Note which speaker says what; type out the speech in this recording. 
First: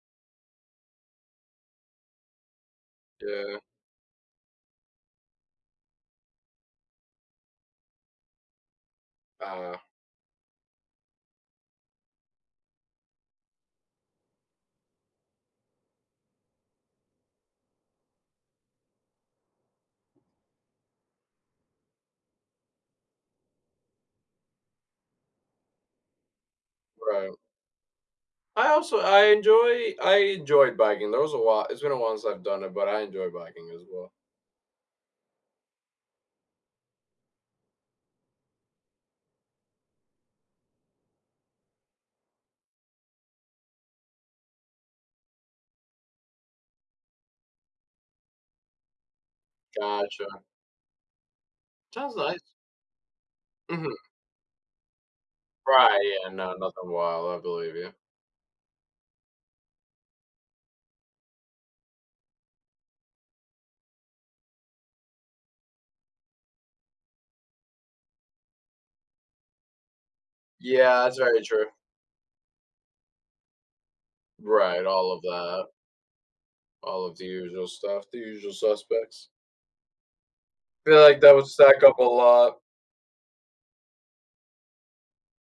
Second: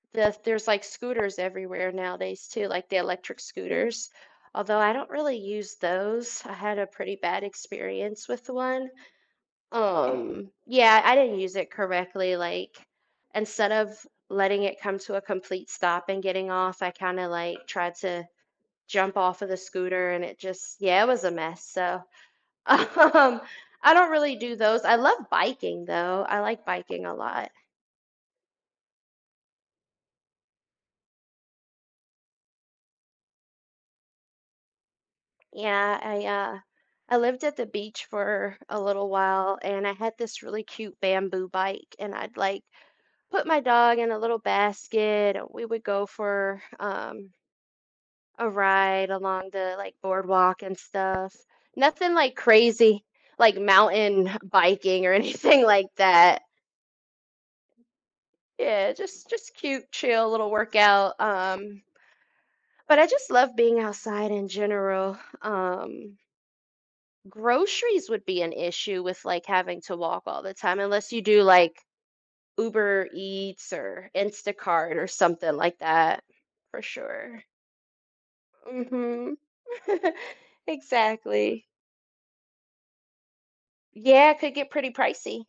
Speaker 1: The there's, like, scooters everywhere nowadays too, like, the electric
Speaker 2: Yeah.
Speaker 1: scooters. Although, I don't really use those, I had a pretty bad experience with one,
Speaker 2: Uh
Speaker 1: um yeah, I didn't use it correctly, like, instead of letting it come to a complete stop and getting off, I kinda, like, tried to jump off of the scooter and it just yeah, it was a mess, so, um, I don't really do those, I love biking, though, I like biking a
Speaker 2: Right.
Speaker 1: lot.
Speaker 2: I also I enjoy I enjoy biking, there was a lot it's been a while since I've done it, but I enjoy biking, as well.
Speaker 1: Yeah, I, uh I lived at the beach for a little while, and I had this really cute bamboo bike, and I'd, like, put my dog in a little basket, we would go for, um a ride along the, like,
Speaker 2: Gotcha.
Speaker 1: boardwalk and stuff. Nothing
Speaker 2: Sounds
Speaker 1: like
Speaker 2: nice.
Speaker 1: crazy, like
Speaker 2: Mhm.
Speaker 1: mountain biking or anything like
Speaker 2: Right, yeah,
Speaker 1: that.
Speaker 2: no, nothing wild, I believe you.
Speaker 1: Yeah, just just cute, chill, little workout, um but, I just love being outside in general, um Groceries would be an issue with, like, having to walk all the time,
Speaker 2: Yeah,
Speaker 1: unless
Speaker 2: that's
Speaker 1: you
Speaker 2: very
Speaker 1: do,
Speaker 2: true.
Speaker 1: like, Uber Eats, or
Speaker 2: Right,
Speaker 1: Instacart, or
Speaker 2: all of
Speaker 1: something
Speaker 2: that.
Speaker 1: like that, for
Speaker 2: All of the
Speaker 1: sure.
Speaker 2: usual stuff the usual suspects.
Speaker 1: Mhm.
Speaker 2: Feel like that would
Speaker 1: Exactly.
Speaker 2: stack up a lot.
Speaker 1: Yeah, it could get pretty pricey.